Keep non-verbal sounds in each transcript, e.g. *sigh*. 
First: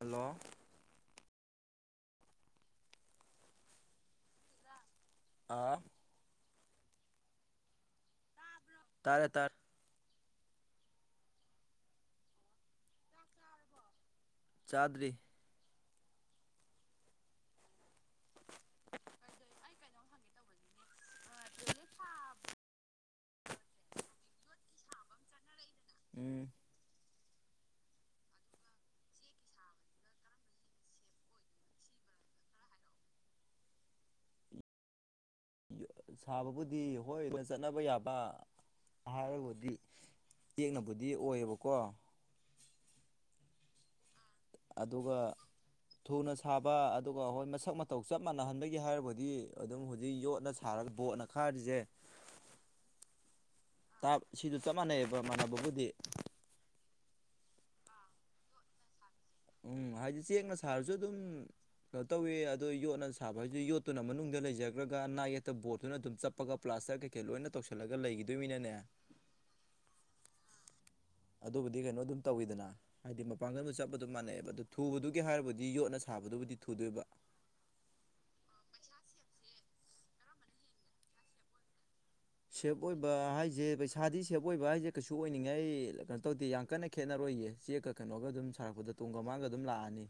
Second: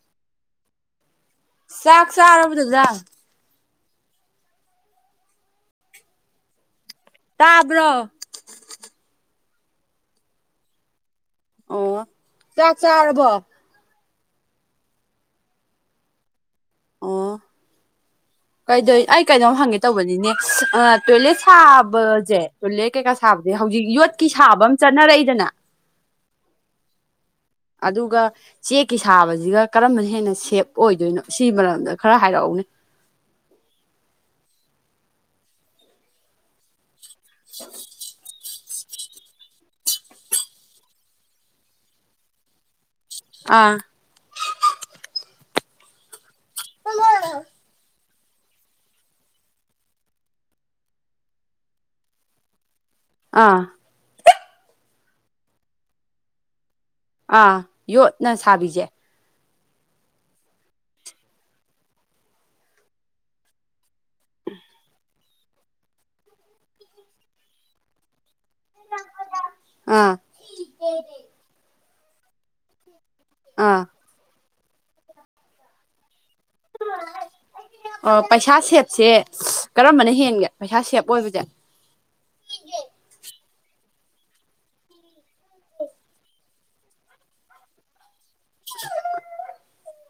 Hello ꯆꯥꯛ ꯆꯥꯔꯕꯣ ꯗꯗꯥ꯫ ꯑꯥ ꯇꯥꯕ꯭ꯔꯣ ꯇꯥꯕꯔꯣ ꯇꯥꯔꯦ ꯇꯥꯔꯦ ꯑꯣ ꯆꯥꯛ ꯆꯥꯔꯕꯣ ꯆꯥꯗꯔꯤ ꯑꯣ ꯀꯩꯗꯣꯏ ꯑꯩ ꯀꯩꯅꯣꯝ ꯍꯪꯒꯦ ꯇꯧꯕꯅꯤꯅꯦ ꯑꯁ ꯇꯣꯏꯂꯦꯠ ꯁꯥꯕꯖꯦ ꯇꯣꯏꯂꯦꯠ ꯀꯩꯀꯥ ꯁꯥꯕꯗꯤ ꯍꯧꯖꯤꯛ ꯌꯣꯠꯀꯤ ꯁꯥꯕ ꯃ ꯆꯠꯅꯔꯛꯏꯗꯅ ꯎꯝ ꯑꯗꯨꯒ ꯆꯦꯛꯀꯤ ꯁꯥꯕꯖꯤꯒ ꯀꯔꯝꯕꯅ ꯍꯦꯟꯅ ꯁꯦꯞ ꯑꯣꯏꯗꯣꯏꯅꯣ ꯁꯤ ꯃꯔꯝꯗ ꯈꯔ ꯍꯥꯏꯔꯛꯎꯅꯦ ꯌꯣ ꯁꯥꯕꯕꯨꯗꯤ ꯍꯣꯏ ꯑꯗꯨ ꯆꯠꯅꯕ ꯌꯥꯕ ꯍꯥꯏꯔꯕꯨꯗꯤ ꯆꯦꯛꯅꯕꯨꯗꯤ ꯑꯣꯏꯌꯦꯕꯀꯣ ꯑꯥ ꯑꯗꯨꯒ ꯊꯨꯅ ꯁꯥꯕ ꯑꯗꯨꯒ ꯍꯣꯏ ꯃꯁꯛ ꯃꯇꯧ ꯆꯞ ꯃꯥꯟꯅꯍꯟꯕꯒꯤ ꯍꯥꯏꯔꯕꯨꯗꯤ ꯑꯗꯨꯝ ꯍꯧꯖꯤꯛ ꯌꯣꯠꯅ ꯁꯥꯔꯒ ꯕꯣꯠꯅ ꯈꯥꯔꯤꯖꯦ ꯑꯥ ꯇꯥꯞ ꯁꯤꯗ ꯆꯞ ꯃꯥꯟꯅꯩꯑꯕ ꯃꯥꯟꯅꯕꯕꯨꯗꯤ ꯑꯥ ꯌꯣꯠꯅ ꯁꯥꯕꯤꯖꯦ ꯎꯝ ꯍꯥꯏꯗꯤ ꯆꯦꯡꯅ ꯁꯥꯔꯖꯨ ꯑꯗꯨꯝ ꯀꯩꯅꯣ ꯇꯧꯋꯤ ꯑꯗꯣ ꯌꯣꯠꯅ ꯁꯥꯕ ꯍꯥꯏꯖꯤꯗꯤ ꯌꯣꯠꯇꯨꯅ ꯃꯅꯨꯡꯗ ꯂꯩꯖꯒꯔꯒ ꯅꯥ ꯌꯦꯛꯇ ꯕꯣꯠꯇꯨ ꯑꯗꯨꯝ ꯆꯞ ꯄꯒ ꯄ꯭ꯂꯥꯁꯇꯔ ꯀꯩꯀꯩ ꯂꯣꯏꯅ ꯇꯧꯁꯤꯜꯂꯒ ꯂꯩꯒꯤꯗꯣꯏꯃꯤꯅꯅꯦ ꯑꯥ ꯑꯗꯨꯕꯨꯗꯤ ꯀꯩꯅꯣ ꯑꯗꯨꯝ ꯇꯧꯋꯤꯗꯅ ꯍꯥꯏꯗꯤ ꯃꯄꯥꯡꯒꯜꯕꯨ ꯑꯥ ꯆꯞ ꯑꯗꯨ ꯑꯗꯨꯝ ꯃꯥꯟꯅꯩꯑꯕ ꯑꯗꯨ ꯊꯨꯕꯗꯨꯒꯤ ꯍꯥꯏꯔꯕꯨꯗꯤ ꯌꯣꯠꯅ ꯁꯥꯕꯗꯨꯕꯨꯗꯤ ꯊꯨꯗꯣꯏꯕ ꯑꯣ ꯄꯩꯁꯥ ꯁꯦꯞꯁꯦ ꯀꯔꯝꯕꯅ ꯍꯦꯟꯒꯦ ꯄꯩꯁꯥ ꯁꯦꯞ ꯑꯣꯏꯕꯁꯦ ꯁꯦꯞ ꯑꯣꯏꯕ ꯍꯥꯏꯁꯦ ꯄꯩꯁꯥꯗꯤ ꯁꯦꯞ ꯑꯣꯏꯕ ꯍꯥꯏꯁꯦ ꯀꯩꯁꯨ ꯑꯣꯏꯅꯤꯡꯉꯥꯏ ꯑꯩ ꯀꯩꯅꯣ ꯇꯧꯗꯦ ꯌꯥꯝ ꯀꯟꯅ ꯈꯦꯠꯅꯔꯣꯏꯌꯦ ꯆꯦꯛꯀ ꯀꯩꯅꯣꯒ ꯑꯗꯨꯝ ꯁꯥꯔꯛꯄꯗ ꯇꯨꯡꯒ ꯃꯥꯡꯒ ꯑꯗꯨꯝ ꯂꯥꯛꯑꯅꯤ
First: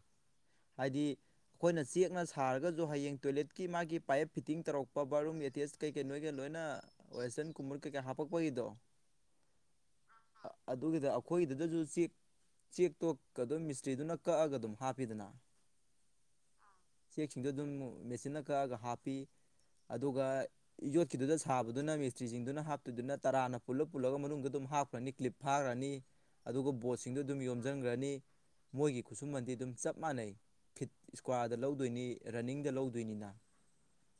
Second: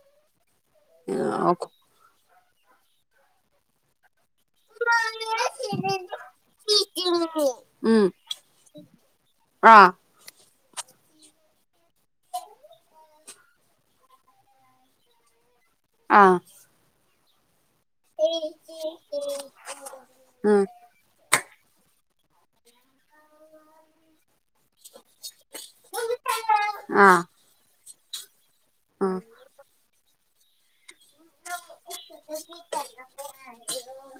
ꯍꯥꯏꯗꯤ ꯑꯩꯈꯣꯏꯅ ꯆꯦꯛꯅ ꯁꯥꯔꯒꯁꯨ ꯍꯌꯦꯡ ꯇꯣꯏꯂꯦꯠꯀꯤ ꯃꯥꯒꯤ ꯄꯥꯏꯞ ꯐꯤꯠꯇꯤꯡ ꯇꯧꯔꯛꯄ ꯕꯥꯠꯔꯨꯝ ꯑꯦꯇꯦꯁ ꯀꯩꯀꯩ ꯅꯣꯏꯒ ꯂꯣꯏꯅ ꯋꯦꯁꯇꯔꯟ ꯀꯨꯝꯃꯨꯠ ꯀꯩ ꯎꯝ ꯀꯩ ꯍꯥꯞꯄꯛ ꯄꯩꯗꯣ ꯑꯥ ꯑꯗꯨꯒꯤꯗ ꯑꯩꯈꯣꯏꯒꯤꯗꯨꯗꯁꯨ ꯆꯦꯛ ꯆꯦꯛ ꯇꯣ ꯑꯗꯨꯝ ꯃꯤꯁꯇ꯭ꯔꯤꯗꯨꯅ ꯀꯛꯑꯒ ꯑꯗꯨꯝ ꯍꯥꯞꯄꯤꯗꯅ ꯑꯥ ꯆꯦꯛꯁꯤꯡꯗꯣ ꯑꯗꯨꯝ ꯃꯦꯆꯤꯟꯅ ꯀꯛꯑꯒ ꯍꯥꯞꯄꯤ ꯑꯗꯨꯒ ꯎꯝ ꯌꯣꯠꯀꯤꯗꯨꯗ ꯁꯥꯕꯗꯨꯅ ꯃꯦꯁꯇ꯭ꯔꯤꯁꯤꯡꯗꯨꯅ ꯍꯥꯞꯇꯣꯏꯗꯨꯅ ꯇꯔꯥꯅ ꯄꯨꯜꯂ ꯄꯨꯜꯂꯒ ꯃꯅꯨꯡꯗ ꯑꯗꯨꯝ ꯍꯥꯞꯈ꯭ꯔꯅꯤ ꯀ꯭ꯂꯤꯞ ꯐꯥꯈ꯭ꯔꯅꯤ ꯑꯗꯨꯒ ꯑꯥ ꯕꯣꯠꯁꯤꯡꯗꯨ ꯑꯗꯨꯝ ꯌꯣꯝꯁꯤꯟꯈ꯭ꯔꯅꯤ ꯃꯣꯏꯒꯤ ꯎꯝ ꯈꯨꯠꯁꯨꯃꯟꯗꯤ ꯑꯗꯨꯝ ꯆꯞ ꯃꯥꯟꯅꯩ ꯐꯤꯠ ꯏꯁꯀ꯭ꯋꯥꯔꯗ ꯂꯧꯗꯣꯏꯅꯤ ꯔꯟꯅꯤꯡꯗ ꯂꯧꯗꯣꯏꯅꯤꯅ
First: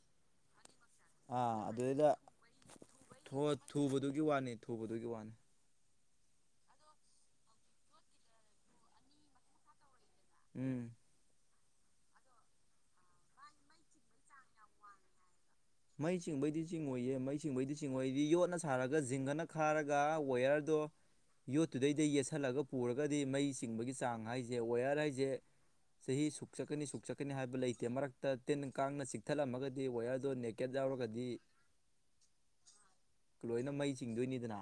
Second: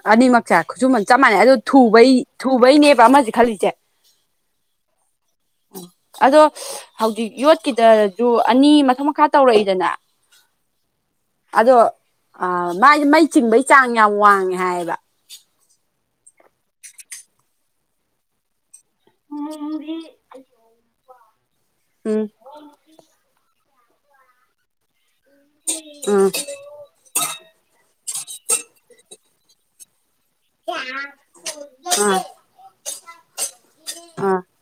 ꯑꯅꯤꯃꯛ ꯆꯥꯏ ꯈꯨꯠꯁꯨꯃꯟ ꯆꯞ ꯑ ꯃꯥꯟꯅꯩ ꯑꯗꯣ ꯑꯗꯨꯗꯩꯗ ꯊꯨꯕꯩ ꯊꯨꯕꯩꯅꯦꯕ ꯑꯃ ꯍꯣ ꯊꯨꯕꯗꯨꯒꯤ ꯋꯥꯅꯤ ꯊꯨꯕꯗꯨꯒꯤ ꯋꯥꯅꯤ ꯑꯗꯣ ꯍꯧꯖꯤꯛ ꯌꯣꯠꯀꯤꯗꯖꯨ ꯑꯅꯤ ꯃꯊꯛ ꯃꯈꯥ ꯇꯧꯔꯛꯏꯗꯅ ꯎꯝ ꯑꯗꯣ ꯑ ꯃꯥꯗꯤ ꯃꯩ ꯆꯤꯡꯕꯒꯤ ꯆꯥꯡ ꯌꯥꯝ ꯋꯥꯡꯉꯦ ꯍꯥꯏꯕ ꯃꯩ ꯆꯤꯡꯕꯩꯗꯤ ꯆꯤꯡꯉꯣꯏꯌꯦ ꯃꯩ ꯆꯤꯡꯕꯩꯗꯤ ꯆꯤꯡꯉꯣꯏꯗꯤ ꯌꯣꯠꯅ ꯁꯥꯔꯒ ꯖꯤꯡꯒꯅ ꯈꯥꯔꯒ ꯋꯌꯔꯗꯣ ꯌꯣꯠꯇꯨꯗꯩꯗ ꯎꯝ ꯌꯦꯠꯁꯜꯂꯒ ꯄꯨꯔꯒꯗꯤ ꯃꯩ ꯆꯤꯡꯕꯒꯤ ꯆꯥꯡ ꯍꯥꯏꯖꯦ ꯋꯥꯌꯔ ꯍꯥꯏꯖꯦ ꯆꯍꯤ ꯎꯝ ꯁꯨꯛ ꯆꯠꯀꯅꯤ ꯁꯨꯛꯆꯠꯀꯅꯤ ꯍꯥꯏꯕ ꯂꯩꯇꯦ ꯃꯔꯛꯇ ꯇꯤꯟ ꯀꯥꯡꯅ ꯆꯤꯛꯊꯠꯂꯝꯃꯒꯗꯤ ꯋꯥꯌꯔꯗꯣ ꯅꯦꯛ *unintelligible* ꯂꯣꯏꯅ ꯃꯩ ꯑꯥ ꯆꯤꯡꯗꯣꯏꯅꯤꯗꯅ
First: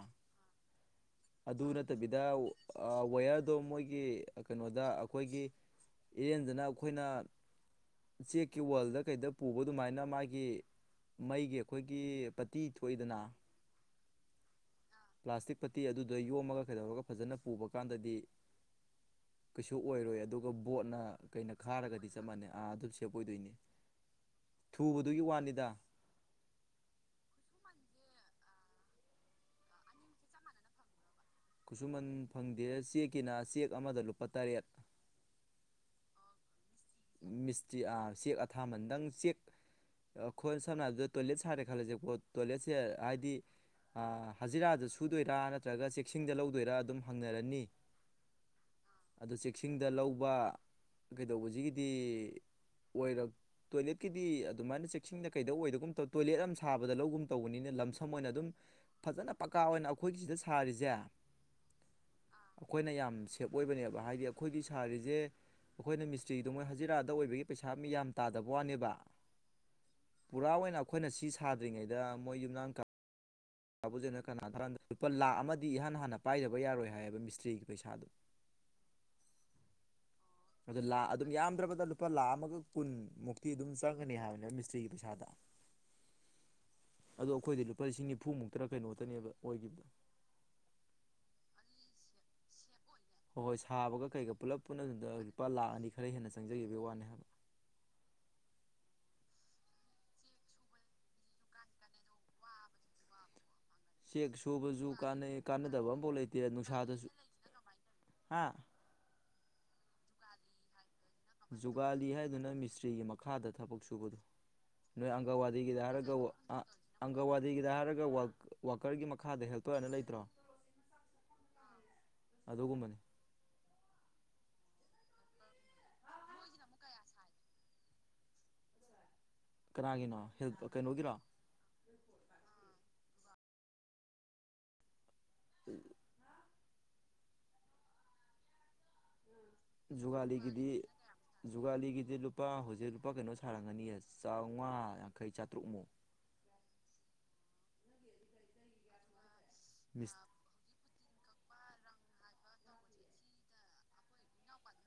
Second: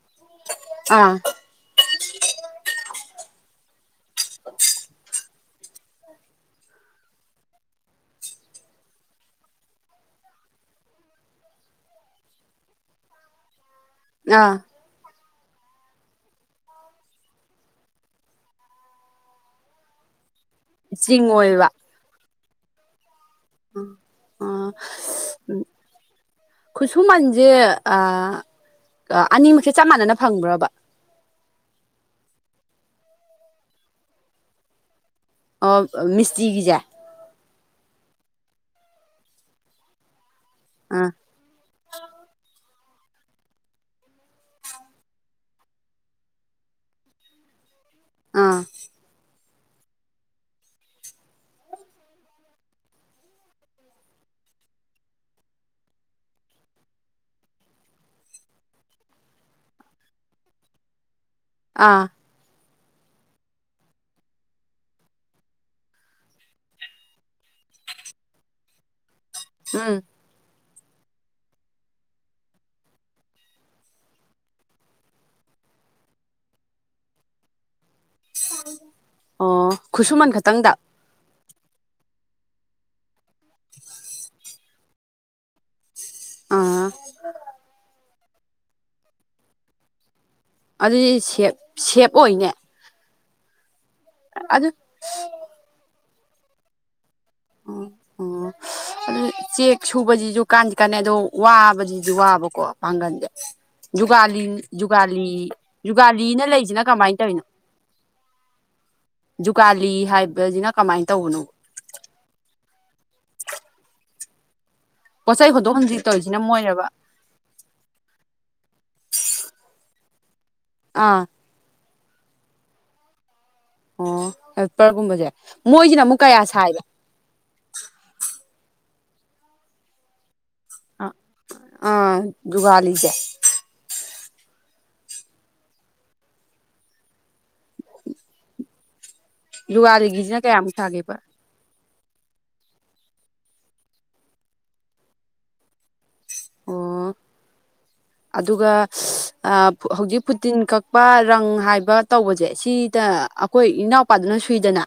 ꯑꯥ ꯑꯗꯨ ꯅꯠꯇꯕꯤꯗ ꯑ ꯋꯥꯌꯔꯗꯣ ꯃꯣꯏꯒꯤ ꯀꯩꯅꯣꯗ ꯑꯩꯈꯣꯏꯒꯤ ꯏꯔꯦꯟꯖꯅ ꯑꯩꯈꯣꯏꯅ ꯆꯦꯛꯀꯤ ꯋꯥꯜꯗ ꯀꯩꯗ ꯄꯨꯕ ꯑꯗꯨꯃꯥꯏꯅ ꯃꯥꯒꯤ ꯃꯩꯒꯤ ꯑꯩꯈꯣꯏꯒꯤ ꯄꯇꯤ ꯊꯣꯛꯏꯗꯅ *unintelligible* ꯄ꯭ꯂꯥꯁꯇꯤꯛ ꯄꯠꯇꯤ ꯑꯗꯨꯗ ꯌꯣꯝꯃꯒ ꯀꯩꯗꯧꯔꯒ ꯐꯖꯅ ꯄꯨꯕ ꯀꯥꯟꯗꯗꯤ ꯀꯩꯁꯨ ꯑꯣꯏꯔꯣꯏ ꯑꯗꯨꯒ ꯕꯣꯠꯅ ꯀꯩꯅ ꯆꯤꯡꯉꯣꯏꯕ ꯈꯥꯔꯒꯗꯤ ꯆꯞ ꯃꯥꯟꯅꯩ ꯑꯥ ꯑꯗꯨꯝ ꯁꯦꯞ ꯑꯣꯏꯗꯣꯏꯅꯤ ꯊꯨꯕꯗꯨꯒꯤ ꯋꯥꯅꯤꯗ *unintelligible* ꯈꯨꯠꯁꯨꯃꯟꯖꯦ ꯑ ꯑꯅꯤꯃꯛꯁꯦ ꯆꯞ ꯃꯥꯟꯅꯅ ꯐꯪꯕ꯭ꯔꯕ ꯈꯨꯠꯁꯨꯃꯟ ꯐꯪꯗꯦ ꯆꯦꯛꯀꯤꯅ ꯆꯦꯛ ꯑꯃꯗ ꯂꯨꯄꯥ ꯇꯔꯦꯠ ꯑꯣ ꯃꯤꯁꯇ꯭ꯔꯤꯒꯤꯖꯦ ꯎꯝ ꯃꯤꯁꯇ꯭ꯔꯤ ꯑꯥ ꯆꯦꯛ ꯑꯊꯥꯃꯟ ꯗꯪ ꯆꯦꯛ ꯑꯩꯈꯣꯏ ꯁꯝꯅ ꯍꯥꯏꯔꯕꯗ ꯑꯥ ꯇꯣꯏꯂꯦꯠ ꯁꯥꯔꯦ ꯈꯜꯂꯖꯦꯀꯣ ꯇꯣꯏꯂꯦꯠꯁꯦ ꯍꯥꯏꯗꯤ ꯍꯖꯤꯔꯥꯗ ꯁꯨꯗꯣꯏꯔꯥ ꯅꯠꯇ꯭ꯔꯒ ꯆꯦꯛꯁꯤꯡꯗ ꯂꯧꯗꯣꯏꯔꯥ ꯑꯗꯨꯝ ꯍꯪꯅꯔꯅꯤ ꯑꯥ ꯑꯗꯣ ꯆꯦꯛꯁꯤꯡꯗ ꯂꯧꯕ ꯀꯩꯗꯧꯕꯁꯤꯒꯤꯗꯤ ꯑꯣꯏꯔꯛ ꯇꯣꯏꯂꯦꯠꯀꯤꯗꯤ ꯑꯗꯨꯃꯥꯏꯅ ꯆꯦꯛꯁꯤꯡꯗ ꯀꯩꯗꯧ ꯑꯣꯏꯗꯒꯨꯝ ꯇꯧꯕꯅꯦ ꯇꯣꯏꯂꯦꯠ ꯑꯃ ꯁꯥꯕꯗ ꯂꯧꯒꯨꯝ ꯇꯧꯕꯅꯤꯅꯦ ꯂꯝꯁꯝ ꯑꯣꯏꯅ ꯑꯗꯨꯝ ꯐꯖꯅ ꯄꯀꯥ ꯑꯣꯏꯅ ꯑꯩꯈꯣꯏꯒꯤ ꯁꯤꯗ ꯁꯥꯔꯤꯖꯦ ꯑꯥ ꯑꯩꯈꯣꯏꯅ ꯌꯥꯝ ꯁꯦꯞ ꯑꯣꯏꯕꯅꯦꯕ ꯍꯥꯏꯗꯤ ꯑꯩꯈꯣꯏꯒꯤ ꯁꯥꯔꯤꯖꯦ ꯑꯩꯈꯣꯏꯅ ꯃꯤꯁꯇ꯭ꯔꯤ ꯑꯗꯨ ꯃꯣꯏ ꯍꯖꯤꯔꯥꯗ ꯑꯣꯏꯕꯒꯤ ꯄꯩꯁꯥ ꯃꯤ ꯌꯥꯝ ꯇꯥꯗꯕ ꯋꯥꯅꯦꯕ ꯎꯝ ꯄꯨꯔꯥ ꯑꯣꯏꯅ ꯑꯩꯈꯣꯏꯅ ꯁꯤ ꯁꯥꯗ꯭ꯔꯤꯉꯩꯗ ꯃꯣꯏ ꯌꯨꯝꯅꯥꯝ ꯀꯥ ꯕꯨꯖꯦꯅ ꯀꯅꯥ ꯂꯨꯄꯥ ꯂꯥꯛ ꯑꯃꯗꯤ ꯏꯍꯥꯟ ꯍꯥꯟꯅ ꯄꯥꯏꯗꯕ ꯌꯥꯔꯣꯏ ꯍꯥꯏꯌꯦꯕ ꯃꯤꯁꯇ꯭ꯔꯤꯒꯤ ꯄꯩꯁꯥꯗꯨ ꯑꯣ ꯈꯨꯨꯁꯨꯃꯟ ꯈꯠ ꯑꯗꯣ ꯂꯥꯛ ꯑꯗꯨꯝ ꯌꯥꯝꯗ꯭ꯔꯕꯗ ꯂꯨꯄꯥ ꯂꯥꯈ ꯑꯃꯒ ꯀꯨꯟꯃꯨꯛ ꯇꯤ ꯑꯗꯨꯝ ꯆꯪꯉꯅꯤ ꯍꯥꯏꯕꯅꯦ ꯃꯤꯁꯇ꯭ꯔꯤꯒꯤ ꯄꯩꯁꯥꯗ ꯑꯥ ꯑꯗꯣ ꯑꯩꯈꯣꯏꯗꯤ ꯂꯨꯄꯥ ꯂꯤꯁꯤꯡ ꯅꯤꯐꯨꯃꯨꯛꯇꯔ ꯀꯩꯅꯣꯇꯅꯦꯕ ꯑꯣꯏꯒꯤꯕꯗꯣ ꯑꯗꯨꯗꯤ ꯁꯦꯞ ꯁꯦꯞ ꯑꯣꯏꯅꯦ ꯍꯣꯏ ꯍꯣꯏ ꯁꯥꯕꯒ ꯀꯩꯒ ꯄꯨꯜꯂꯞ ꯑꯗꯨ ꯄꯨꯟꯅꯗꯨꯗ ꯂꯨꯄꯥ ꯂꯥꯛ ꯑꯅꯤ ꯈꯔ ꯍꯦꯟꯅ ꯆꯪꯖꯒꯤꯕꯩ ꯋꯥꯅꯤ ꯍꯥꯏꯕ ꯑꯣ ꯑꯣ ꯑꯗꯨ ꯆꯦꯛ ꯁꯨꯕꯖꯤꯖꯨ ꯀꯥꯟꯗꯤ ꯀꯥꯟꯅꯩ ꯑꯗꯣ ꯋꯥꯕꯗꯤꯗꯤ ꯋꯥꯕꯀꯣ ꯄꯥꯡꯒꯜꯖꯦ ꯆꯦꯛ ꯖꯨꯒꯥꯂꯤ ꯁꯨꯕꯁꯨ ꯖꯨꯒꯥꯂꯤ ꯀꯥꯟꯅꯩ ꯀꯥꯟꯅꯗꯕ ꯑꯝꯐꯥꯎ ꯖꯨꯒꯥꯂꯤꯑꯅ ꯂꯩꯖꯤꯅ ꯀꯃꯥꯏꯅ ꯇꯧꯏꯅꯣ ꯍꯥꯥ ꯖꯨꯒꯥꯥꯂꯤ ꯍꯥꯏꯕꯖꯤꯅ ꯀꯃꯥꯏꯟ ꯇꯧꯕꯅꯣ ꯖꯨꯒꯥꯂꯤ ꯍꯥꯏꯗꯨꯅ ꯃꯤꯁꯇ꯭ꯔꯤꯒꯤ ꯃꯈꯥꯗ ꯊꯕꯛ ꯁꯨꯕꯗꯨ ꯅꯣꯏ ꯄꯣꯠ ꯆꯩ ꯍꯣꯟꯗꯣꯛ ꯑꯪꯒꯜꯋꯥꯗꯤꯒꯤꯗ ꯍꯣꯟꯖꯤꯟ ꯍꯥꯏꯔꯒ ꯇꯧꯔꯤꯁꯤꯅ *unintelligible* ꯃꯣꯏꯔꯕ ꯑꯪꯒꯜꯋꯥꯗꯤꯒꯤꯗ ꯍꯥꯏꯔꯒ ꯋꯥꯛ ꯋꯥꯀꯔꯒꯤ ꯃꯈꯥꯗ ꯍꯦꯜꯄꯔ ꯑꯅ ꯂꯩꯇ꯭ꯔꯣ ꯑꯥ ꯑꯗꯨꯒꯨꯝꯕ ꯑꯣ ꯍꯦꯁꯇꯦꯜ ꯒꯨꯝꯕꯁꯦ ꯃꯣꯏꯁꯤꯅ ꯑꯃꯨꯛ ꯀꯌꯥ ꯁꯥꯏꯕ ꯀꯅꯥꯒꯤꯅꯣ ꯍꯤꯜ ꯀꯩꯅꯣꯒꯤꯔꯣ ꯑ ꯖꯨꯒꯂꯤꯁꯦ ꯎꯝ ꯖꯨꯒꯥꯂꯤ ꯖꯨꯒꯥꯂꯤꯒꯤꯁꯤꯅ ꯒꯤꯗꯤ ꯀꯌꯥꯃꯨꯛ ꯁꯥꯒꯦꯕ ꯖꯨꯒꯥꯂꯤꯒꯤꯗꯤ ꯂꯨꯄꯥ ꯍꯨꯖꯤꯛ ꯂꯨꯄꯥ ꯀꯩꯅꯣ ꯁꯥꯔꯝꯒꯅꯤꯌꯦ ꯆꯥꯝꯃꯉꯥ ꯌꯥꯡꯈꯩ ꯆꯥꯇ꯭ꯔꯨꯛꯃꯨ ꯑꯣ ꯑꯗꯨꯒ ꯑꯥ ꯃꯤꯁ ꯍꯧꯖꯤꯛ ꯇꯤꯟ ꯀꯛꯄ ꯔꯪ ꯍꯥꯏꯕ ꯇꯧꯕꯖꯦ ꯁꯤꯗ ꯑꯩꯈꯣꯏ ꯏꯅꯥꯎ ꯄꯥꯗꯨꯅ ꯁꯨꯏꯗꯅ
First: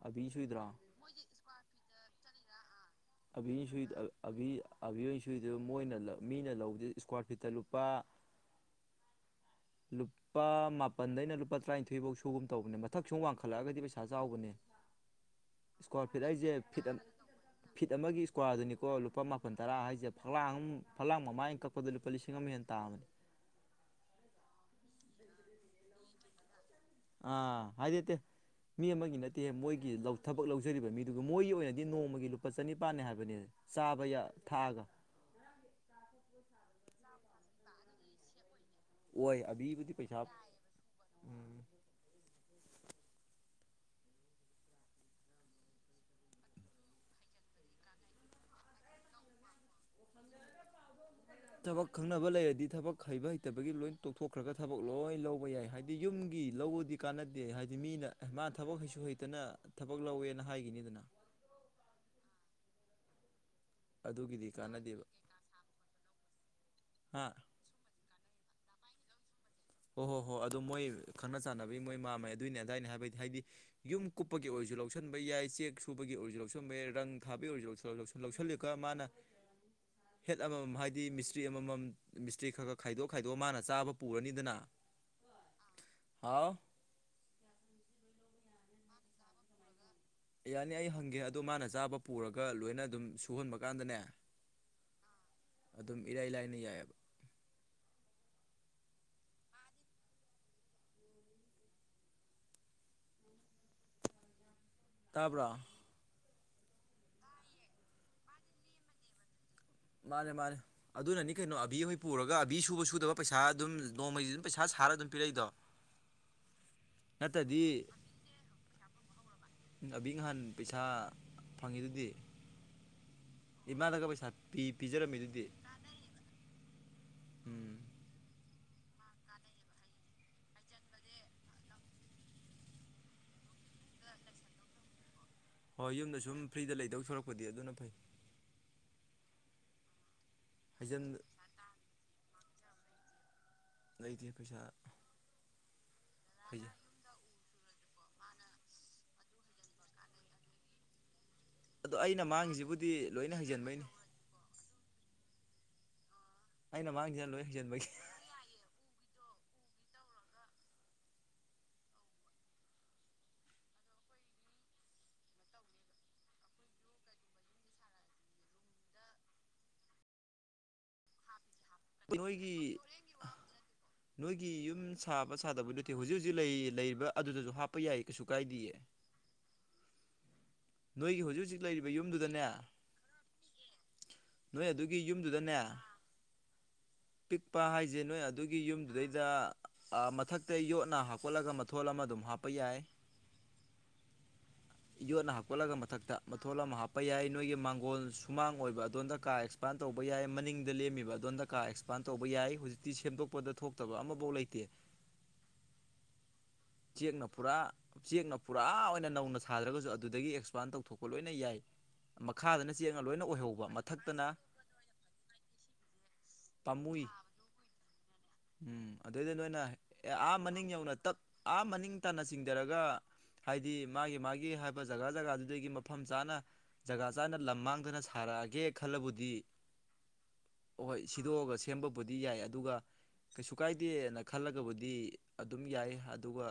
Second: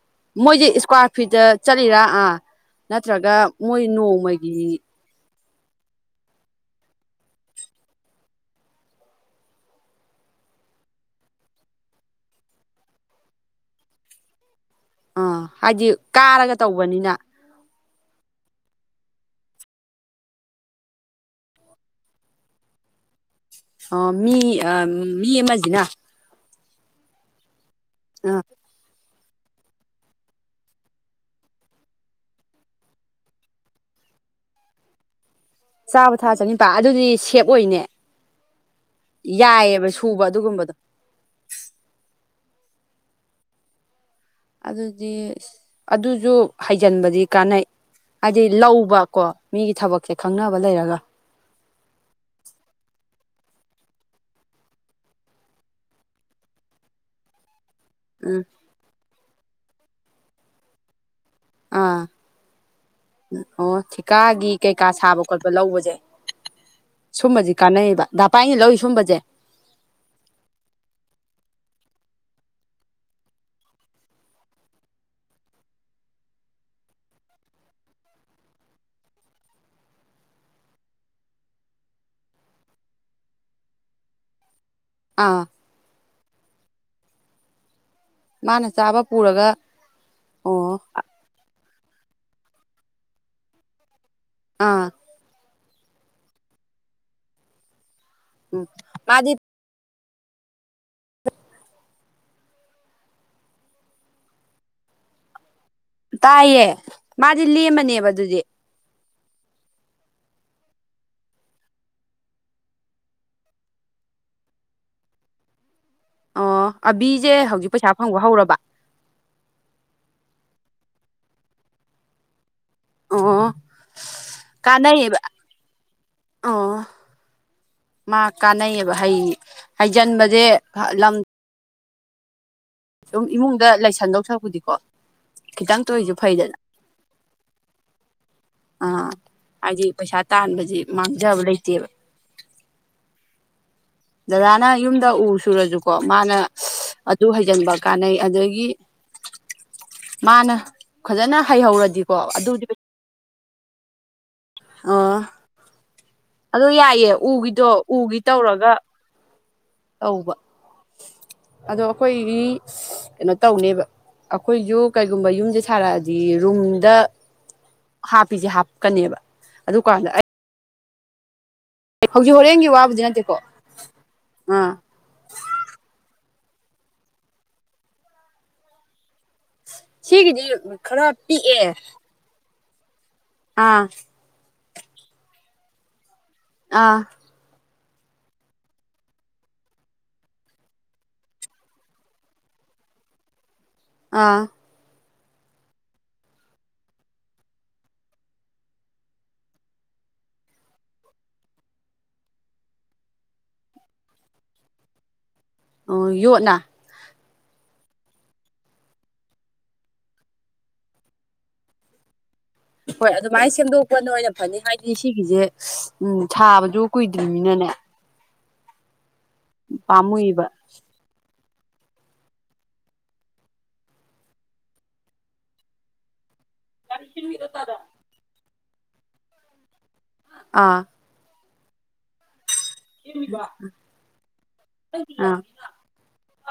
ꯑꯕꯤ ꯃꯣꯏꯖꯦ ꯁꯨꯏꯗ꯭ꯔꯣ ꯏꯁꯀ꯭ꯋꯥꯔ ꯐꯤꯠꯇ ꯆꯠꯂꯤꯔꯥ ꯑꯥ ꯅꯠꯇ꯭ꯔꯒ ꯃꯣꯏ ꯅꯣꯡꯃꯒꯤ ꯃꯤ ꯁꯨꯏꯗ ꯃꯣꯏꯅ ꯃꯤꯅ ꯂꯧꯕꯗ ꯏꯁꯀ꯭ꯋꯥꯔ ꯐꯤꯠꯇ ꯂꯨꯄꯥ ꯂꯨꯄꯥ ꯃꯥꯄꯜꯗꯩꯅ ꯂꯨꯄꯥ ꯇꯔꯥꯏꯟꯊꯣꯏꯕꯧ ꯁꯨꯒꯨꯝ ꯇꯧꯕꯅꯦ ꯃꯊꯛ ꯁꯨꯝ ꯋꯥꯡꯈꯠꯂꯛꯑꯒꯗꯤ ꯄꯩꯁꯥ ꯆꯥꯎꯕꯅꯦ ꯑꯥ ꯍꯥꯏꯗꯤ ꯏꯁꯀ꯭ꯋꯥꯔ ꯐꯤꯠ ꯍꯥꯏꯁꯦ ꯀꯥꯔꯒ ꯐꯤꯠ ꯇꯧꯕꯅꯤꯅ ꯐꯤꯠ ꯑꯃꯒꯤ ꯏꯁꯀ꯭ꯋꯥꯔꯗꯨꯅꯤꯀꯣ ꯂꯨꯄꯥ ꯃꯥꯄꯜ ꯇꯔꯥ ꯍꯥꯏꯁꯦ ꯐꯛꯂꯥꯡ ꯐꯂꯥꯡ ꯃꯃꯥꯏꯀꯛ ꯄꯥꯗ ꯂꯨꯄꯥ ꯂꯤꯁꯤꯡ ꯑꯃ ꯍꯦꯟ ꯇꯥꯕꯅꯤ ꯑ ꯃꯤ ꯃꯤ ꯑꯃꯥꯖꯤꯅ ꯑꯥ ꯍꯥꯏꯗꯤꯇꯦ ꯑꯥ ꯃꯤ ꯑꯃꯒꯤ ꯅꯠꯇꯦ ꯃꯣꯏꯒꯤ ꯂꯧ ꯊꯕꯛ ꯂꯧꯖꯔꯤꯕ ꯃꯤꯗꯨꯒ ꯃꯣꯏꯒꯤ ꯑꯣꯏꯅꯗꯤ ꯅꯣꯡꯃꯒꯤ ꯂꯨꯄꯥ ꯆꯅꯤꯄꯥꯥꯟꯅꯦ ꯍꯥꯏꯕꯅꯤ ꯆꯥꯕ ꯌꯥ ꯊꯥꯛꯑꯒ ꯆꯥꯕ ꯊꯥꯛꯑ ꯆꯅꯤꯄꯥ ꯑꯗꯨꯗꯤ ꯁꯦꯞ ꯑꯣꯏꯅꯦ ꯌꯥꯏꯌꯦꯕ ꯁꯨꯕ ꯑꯗꯨꯒꯨꯝꯕꯗꯣ ꯎꯝ ꯑꯗꯨꯗꯤ ꯑꯗꯨꯖꯨ ꯍꯩꯖꯤꯟꯕꯗꯤ ꯀꯥꯟꯅꯩ ꯍꯥꯏꯗꯤ ꯂꯧꯕꯀꯣ ꯃꯤꯒꯤ ꯊꯕꯛꯁꯦ ꯈꯪꯅꯕ ꯂꯩꯔꯒ ꯊꯕꯛ ꯈꯪꯅꯕ ꯂꯩꯔꯗꯤ ꯊꯕꯛ ꯍꯩꯕ ꯍꯩꯇꯕꯒꯤ ꯂꯣꯏ ꯇꯣꯛꯊꯣꯛꯈ꯭ꯔꯒ ꯊꯕꯛ ꯂꯣꯏ ꯂꯧꯕ ꯌꯥꯏ ꯍꯥꯏꯗꯤ ꯌꯨꯝꯒꯤ ꯂꯧꯕꯗꯤ ꯀꯥꯟꯅꯗꯦ ꯍꯥꯏꯗꯤ ꯃꯤꯅ ꯎꯝ ꯃꯥ ꯊꯕꯛ ꯍꯩꯁꯨ ꯍꯩꯇꯅ ꯊꯕꯛ ꯂꯧꯋꯦꯅ ꯍꯥꯏꯒꯤꯅꯤꯗꯅ ꯑꯥ ꯑꯣ ꯑꯗꯨꯒꯤꯗꯤ ꯊꯤꯀꯥꯒꯤ ꯀꯩꯀꯥ ꯀꯥꯟꯅꯗꯦꯕ ꯁꯥꯕ ꯈꯣꯠꯄ ꯂꯧꯕꯁꯦ ꯍꯥ ꯁꯨꯝꯕꯁꯤ ꯀꯥꯟꯅꯩꯌꯦꯕ ꯗꯥ ꯄꯥꯏꯅ ꯂꯧꯔꯤ ꯁꯨꯝꯕꯁꯦ ꯍꯣ ꯍꯣ ꯍꯣ ꯑꯗꯨ ꯃꯣꯏ ꯈꯪꯅ ꯆꯥꯟꯅꯕꯒꯤ ꯃꯣꯏ ꯃꯝꯃꯩ ꯑꯗꯨꯏꯅꯦ ꯑꯗꯥꯏꯅꯦ ꯍꯥꯏꯕꯩꯗꯤ ꯍꯥꯏꯗꯤ ꯌꯨꯝ ꯀꯨꯞꯄꯒꯤ ꯑꯣꯏꯔꯁꯨ ꯂꯧꯁꯤꯟꯕ ꯌꯥꯏ ꯆꯦꯛ ꯁꯨꯕꯒꯤ ꯑꯣꯏꯔꯁꯨ ꯂꯧꯁꯤꯟꯕ ꯌꯥꯏ ꯔꯪ ꯊꯥꯕꯒꯤ ꯑꯣꯏꯔꯁꯨ *unintelligible* ꯂꯧꯁꯜꯂꯤꯒ ꯃꯥꯅ *inaudible* ꯍꯦꯠ ꯑꯃꯃꯝ ꯍꯥꯏꯗꯤ ꯃꯤꯁꯇ꯭ꯔꯤ ꯑꯃꯃꯝ ꯃꯤꯁꯇ꯭ꯔꯤ ꯈꯒ ꯈꯥꯏꯗꯣꯛꯑ ꯈꯥꯏꯗꯣꯛꯑ ꯃꯥꯅ ꯆꯥꯕ ꯄꯨꯔꯅꯤꯗꯅ ꯑꯥ ꯍꯥꯥꯎ ꯃꯥꯅ ꯆꯥꯕ ꯄꯨꯔꯒ ꯌꯥꯅꯤ ꯑꯣ ꯑꯩ ꯍꯪꯒꯦ ꯑꯗꯨ ꯃꯥꯅ ꯆꯥꯕ ꯄꯨꯔꯒ ꯂꯣꯏꯅ ꯑꯗꯨꯝ ꯁꯨꯍꯟꯕ ꯀꯥꯟꯗꯅꯦ ꯑꯥ ꯑꯗꯨꯝ ꯏꯔꯥꯏ ꯂꯥꯏꯅ ꯌꯥꯏꯌꯦꯕ꯫ ꯎꯝ ꯃꯥꯗꯤ ꯇꯥꯕ꯭ꯔꯥ ꯇꯥꯏꯌꯦ ꯃꯥꯗꯤ ꯂꯦꯝꯃꯅꯦꯕ ꯑꯗꯨꯗꯤ꯫ ꯃꯥꯟꯅꯦ ꯃꯥꯟꯅꯦ꯫ ꯑꯗꯨꯅꯅꯤ ꯀꯩꯅꯣ ꯑꯕꯤꯍꯣꯏ ꯄꯨꯔꯒ ꯑꯕꯤ ꯁꯨꯕ ꯁꯨꯗꯕ ꯄꯩꯁꯥ ꯑꯗꯨꯝ ꯅꯣꯡꯃꯩꯒꯤ ꯑꯗꯨꯝ ꯄꯩꯁꯥ ꯁꯥꯔꯒ ꯑꯗꯨꯝ ꯄꯤꯔꯛꯏꯗꯣ꯫ ꯑꯣ ꯑꯕꯤꯖꯦ ꯅꯠꯇ꯭ꯔꯗꯤ ꯍꯧꯖꯤꯛ ꯄꯩꯁꯥ ꯐꯪꯕ ꯍꯧꯔꯕ꯫ ꯑꯕꯤ ꯉꯍꯥꯟ ꯄꯩꯁꯥ ꯐꯪꯉꯤꯗꯨꯗꯤ꯫ ꯑꯣ ꯏꯃꯥꯗꯒ ꯄꯩꯁꯥ ꯄꯤ ꯀꯥꯟꯅꯩꯌꯦꯕ ꯄꯤꯖꯔꯝꯃꯤꯗꯨꯗꯤ ꯑꯣ ꯎꯝ ꯃꯥ ꯀꯥꯟꯅꯩꯌꯦꯕ ꯕꯍꯩ ꯍꯩꯖꯤꯟꯕꯖꯦ ꯈꯥ ꯂꯝ ꯁꯨꯝ ꯏꯃꯨꯡꯗ ꯂꯩꯁꯟꯗꯧ ꯁꯔꯄꯨꯗꯤꯀꯣ꯫ ꯍꯣꯏ ꯌꯨꯝꯗ ꯁꯨꯝ ꯐ꯭ꯔꯤꯗ ꯂꯩꯗꯧ ꯁꯔꯨꯛꯄꯨꯗꯤ ꯑꯗꯨꯅ ꯐꯩ꯫ ꯑꯥ ꯍꯥꯏꯗꯤ ꯄꯩꯁꯥ ꯇꯥꯟꯕꯖꯂ ꯍꯩꯖꯟ ꯃꯥꯡꯖꯕ ꯂꯩꯇꯦꯕ꯫ ꯂꯩꯇꯦ ꯄꯩꯁꯥ ꯗꯗꯥꯅ ꯌꯨꯝꯗ ꯎ ꯁꯨꯔꯁꯨꯀꯣ ꯃꯥꯅ ꯍꯩꯖ ꯑꯗꯨ ꯍꯩꯖꯟꯕ ꯀꯥꯟꯅꯩ ꯑꯗꯒꯤ ꯃꯥꯅ ꯐꯖꯅ ꯑꯗꯣ ꯍꯩꯍꯧꯔꯗꯤꯀꯣ ꯑꯩꯅ ꯑꯗꯨꯗꯤ ꯄꯩ ꯃꯥꯡꯉꯤꯁꯤꯕꯨꯗꯤ ꯂꯣꯏꯅ ꯍꯩꯖꯤꯟꯕꯩꯅꯤ ꯑꯣ ꯑꯗꯨ ꯑꯩꯅ ꯌꯥꯏꯌꯦ ꯃꯥꯡꯉꯤꯁꯤꯅ ꯂꯣꯏ ꯎꯒꯤꯗꯣ ꯍꯩꯖꯟꯕꯒꯤ ꯎꯒꯤ ꯇꯧꯔꯒ ꯇꯧꯕ ꯑꯗꯣ ꯑꯈꯣꯏꯒꯤ ꯀꯩꯅꯣ ꯇꯧꯅꯤꯕ ꯑꯈꯣꯏꯁꯨ ꯀꯩꯒꯨꯝꯕ ꯌꯨꯝꯖꯦ ꯁꯥꯔꯛꯑꯗꯤ ꯔꯨꯝꯗ ꯍꯥꯞꯄꯤꯖꯦ ꯍꯥꯞꯀꯅꯦꯕ ꯑꯗꯨꯀꯥꯟꯗ ꯑꯩ ꯍꯧꯖꯤꯛ ꯅꯣꯏꯒꯤ ꯍꯣꯔꯦꯟꯒꯤ ꯋꯥꯕꯨꯗꯤ ꯅꯠꯇꯦꯀꯣ ꯑ-ꯅꯣꯏꯒꯤ ꯑꯥ ꯌꯨꯝ ꯁꯥꯕ ꯁꯥꯗꯕ ꯅꯠꯇꯦ ꯍꯨꯖꯤꯛ ꯍꯨꯖꯤꯛ ꯂꯩ-ꯂꯩꯔꯤꯕ ꯑꯗꯨꯗꯖꯨ ꯍꯥꯞꯄ ꯌꯥꯏ ꯀꯩꯁꯨ ꯀꯥꯏꯗꯤꯌꯦ꯫ ꯁꯤꯒꯤꯗꯤ ꯃ ꯅꯣꯏꯒꯤ ꯍꯨꯖꯤꯛ ꯍꯨꯖꯤꯛ ꯂꯩꯔꯤꯕ ꯌꯨꯝꯗꯨꯗꯅꯦ ꯑꯥ ꯅꯣꯏ ꯑꯗꯨꯒꯤ ꯌꯨꯝꯗꯨꯗꯅꯦ ꯑꯥ ꯄꯤꯛꯄ ꯍꯥꯏꯖꯦ ꯅꯣꯏ ꯑꯗꯨꯒꯤ ꯌꯨꯝꯗꯨꯗꯩꯗ ꯑ ꯃꯊꯛꯇ ꯌꯣꯠꯅ ꯍꯥꯞꯀꯠꯂꯒ ꯃꯊꯣꯜ ꯑꯃ ꯑꯗꯨꯝ ꯍꯥꯞꯄ ꯌꯥꯏ꯫ ꯑꯥ ꯌꯣꯠꯅ ꯍꯥꯞ ꯀꯠꯂꯒ ꯃꯊꯛꯇ ꯃꯊꯣꯜ ꯑꯃ ꯍꯥꯞꯄ ꯌꯥꯏ ꯅꯣꯏꯒꯤ ꯃꯥꯡꯒꯣꯜ ꯁꯨꯃꯥꯡ ꯑꯣꯏꯕ ꯑꯗꯣꯝꯗ ꯀꯥ ꯑꯦꯛꯁ ꯄꯥꯟ ꯇꯧꯕ ꯌꯥꯏ ꯃꯅꯤꯡꯗ ꯂꯦꯝꯃꯤꯕ ꯑꯗꯣꯟꯗ ꯀꯥ ꯑꯦꯛꯁꯄꯥꯟ ꯇꯧꯕ ꯌꯥꯏ ꯍꯨꯖꯤꯛꯇꯤ ꯁꯦꯝꯗꯣꯛꯄꯗ ꯊꯣꯛꯇꯕ ꯑꯃꯕꯣꯛ ꯂꯩꯇꯦ꯫ ꯑꯣ ꯌꯣꯠꯅ ꯆꯦꯛꯅ ꯄꯨꯔꯥ ꯆꯦꯛꯅ ꯄꯨꯔꯥ ꯑꯣꯏꯅ ꯅꯧꯅ ꯁꯥꯗ꯭ꯔꯒꯁꯨ ꯑꯗꯨꯗꯒꯤ ꯑꯦ ꯑꯦꯛꯁꯄꯥꯟ ꯇꯧꯊꯣꯛꯄ ꯂꯣꯏꯅ ꯌꯥꯏ꯫ ꯃꯈꯥꯗꯅ ꯆꯦ ꯍꯣꯏ ꯑꯗꯨꯃꯥꯏꯅ ꯁꯦꯝꯗꯣꯛꯄꯅ ꯑꯣꯏꯅ ꯐꯅꯤ ꯍꯥꯏꯗꯤ ꯁꯤꯒꯤꯖꯦ ꯎꯝ ꯁꯥꯕꯖꯨ ꯄꯥꯝꯃꯨꯏ ꯀꯨꯏꯗ꯭ꯔꯤꯕꯅꯤꯅꯅꯦ ꯎꯝ ꯑꯗꯩꯗ ꯅꯣꯏꯅ ꯑꯦ ꯑꯥ ꯄꯥꯝꯃꯨꯏꯕ ꯃꯅꯤꯡ ꯌꯧꯅ ꯇꯞ ꯑꯥ ꯃꯅꯤꯡ ꯇꯥꯟꯅ ꯆꯤꯡꯗꯔꯒ ꯍꯥꯏꯗꯤ ꯃꯥꯒꯤ ꯃꯥꯒꯤ ꯍꯥꯏꯕ ꯖꯒꯥ ꯖꯒꯥꯗꯨꯗꯒꯤ ꯃꯐꯝ ꯆꯥꯅ ꯖꯒꯥ ꯆꯥꯅ ꯂꯝ ꯃꯥꯡꯗꯅ ꯁꯥꯔꯛꯑꯒꯦ ꯈꯜꯂꯕꯨꯗꯤ ꯑꯥ ꯍꯣꯏ ꯁꯤꯗꯣꯛꯑꯒ ꯁꯦꯝꯕꯕꯨꯗꯤ ꯌꯥꯏ ꯑꯗꯨꯒ ꯀꯩꯁꯨ ꯀꯥꯏꯗꯦꯅ ꯈꯜꯂꯒꯕꯨꯗꯤ ꯑꯥ ꯑꯗꯨꯝ ꯌꯥꯏ ꯑꯗꯨꯒ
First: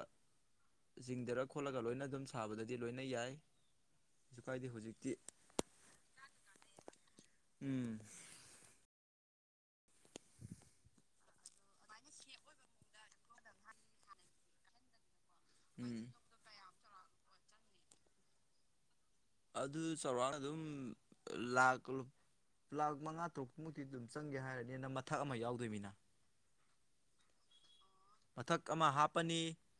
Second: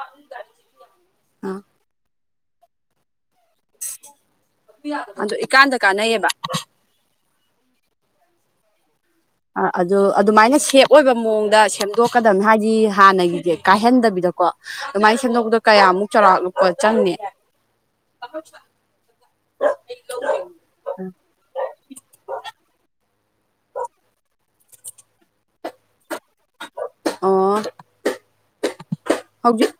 ꯆꯤꯡꯊꯔ ꯑꯥ ꯈꯣꯠꯂꯒ ꯂꯣꯏꯅ ꯑꯗꯨꯝ ꯁꯥꯕꯗꯗꯤ ꯂꯣꯏꯅ ꯌꯥꯏ ꯀꯩꯁꯨ ꯀꯥꯏꯗꯦ ꯍꯧꯖꯤꯛꯇꯤ ꯑꯗꯨ ꯏꯀꯥꯟꯗ ꯀꯥꯟꯅꯩꯌꯦꯕ ꯎꯝ ꯑ ꯑꯗꯨ ꯑꯗꯨꯃꯥꯏꯅ ꯁꯦꯞ ꯑꯣꯏꯕ ꯃꯑꯣꯡꯗ ꯁꯦꯝꯗꯣꯛꯀꯗꯝꯕꯅꯤ ꯍꯥꯏꯗꯤ ꯍꯥꯟꯅꯒꯤꯗꯤ ꯀꯥꯏꯍꯟꯗꯕꯤꯗꯀꯣ ꯑꯗꯨꯃꯥꯏꯅ ꯁꯦꯝꯗꯣꯛꯄꯗ ꯎꯝ ꯀꯌꯥꯃꯨꯛ ꯆꯥꯎꯔꯥꯛ ꯄ ꯆꯪꯅꯤ ꯑꯗꯨ ꯆꯥꯎꯔꯥꯛꯅ ꯑꯗꯨꯝ ꯂꯥꯛꯀ ꯂꯥꯛ ꯃꯉꯥ ꯇꯔꯨꯛꯃꯨꯛꯇꯤ ꯑꯗꯨꯝ ꯆꯪꯒꯦ ꯍꯥꯏꯔꯅꯤꯅ ꯃꯊꯛ ꯑꯃ ꯌꯥꯎꯗꯣꯏꯃꯤꯅ ꯑꯣ ꯃꯊꯛ ꯑꯃ ꯍꯥꯞꯄꯅꯤ ꯍꯧꯖꯤꯛ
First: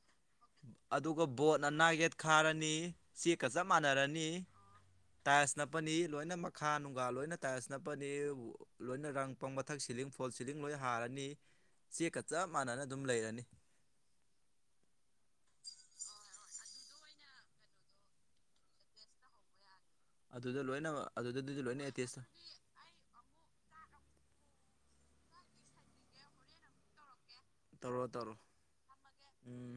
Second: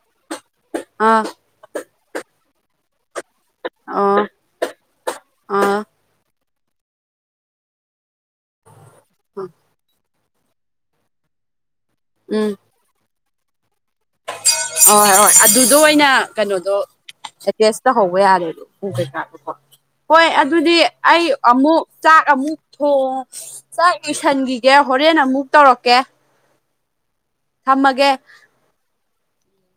ꯑꯥ ꯑꯗꯨꯒ ꯕꯣꯠꯅ ꯅꯥꯒꯦꯠ ꯈꯥꯔꯅꯤ ꯁꯤꯒ ꯆꯞ ꯑꯣ ꯃꯥꯟꯅꯔꯅꯤ ꯇꯥꯏꯜꯁ ꯑꯥ ꯅꯞꯄꯅꯤ ꯂꯣꯏꯅ ꯃꯈꯥ ꯅꯨꯡꯒꯥꯥ ꯂꯣꯏꯅ ꯇꯥꯏꯜꯁ ꯅꯞꯄꯅꯤ ꯂꯣꯏꯅ ꯔꯪ ꯄꯪꯕ ꯃꯊꯛ ꯁꯤꯂꯤꯡ ꯐꯣꯜ ꯁꯤꯂꯤꯡ ꯂꯣꯏ ꯍꯥꯔꯅꯤ ꯆꯦꯛꯀ ꯆꯞ ꯃꯥꯟꯅꯅ ꯑꯗꯨꯝ ꯂꯩꯔꯅꯤ ꯍ ꯍꯣꯏ ꯑꯗꯨꯗꯣ ꯑꯣꯏꯅ ꯀꯩꯅꯣꯗꯣ ꯑꯦꯗꯖꯁ ꯇꯧꯍꯧꯕ ꯌꯥꯔꯦꯗꯣ ꯎ ꯀꯩꯀꯥꯗꯣ ꯍꯣꯏ ꯑꯗꯨꯗ ꯑꯗꯨꯗꯤ ꯂꯣꯏꯅ ꯑꯩ ꯑꯗꯨꯗꯗꯨꯗꯤ ꯂꯣꯏꯅ ꯑꯃꯨꯛ ꯑꯦꯇꯦꯁ ꯆꯥꯛ ꯑꯃꯨꯛ ꯊꯣꯡ ꯆꯥꯛ ꯌꯨꯁꯟꯈꯤꯒꯦ ꯍꯣꯔꯦꯟ ꯑꯃꯨꯛ ꯇꯧꯔꯛꯀꯦ ꯇꯧꯔꯣ ꯊꯝꯃꯒꯦ ꯇꯧꯔꯣ ꯎꯝ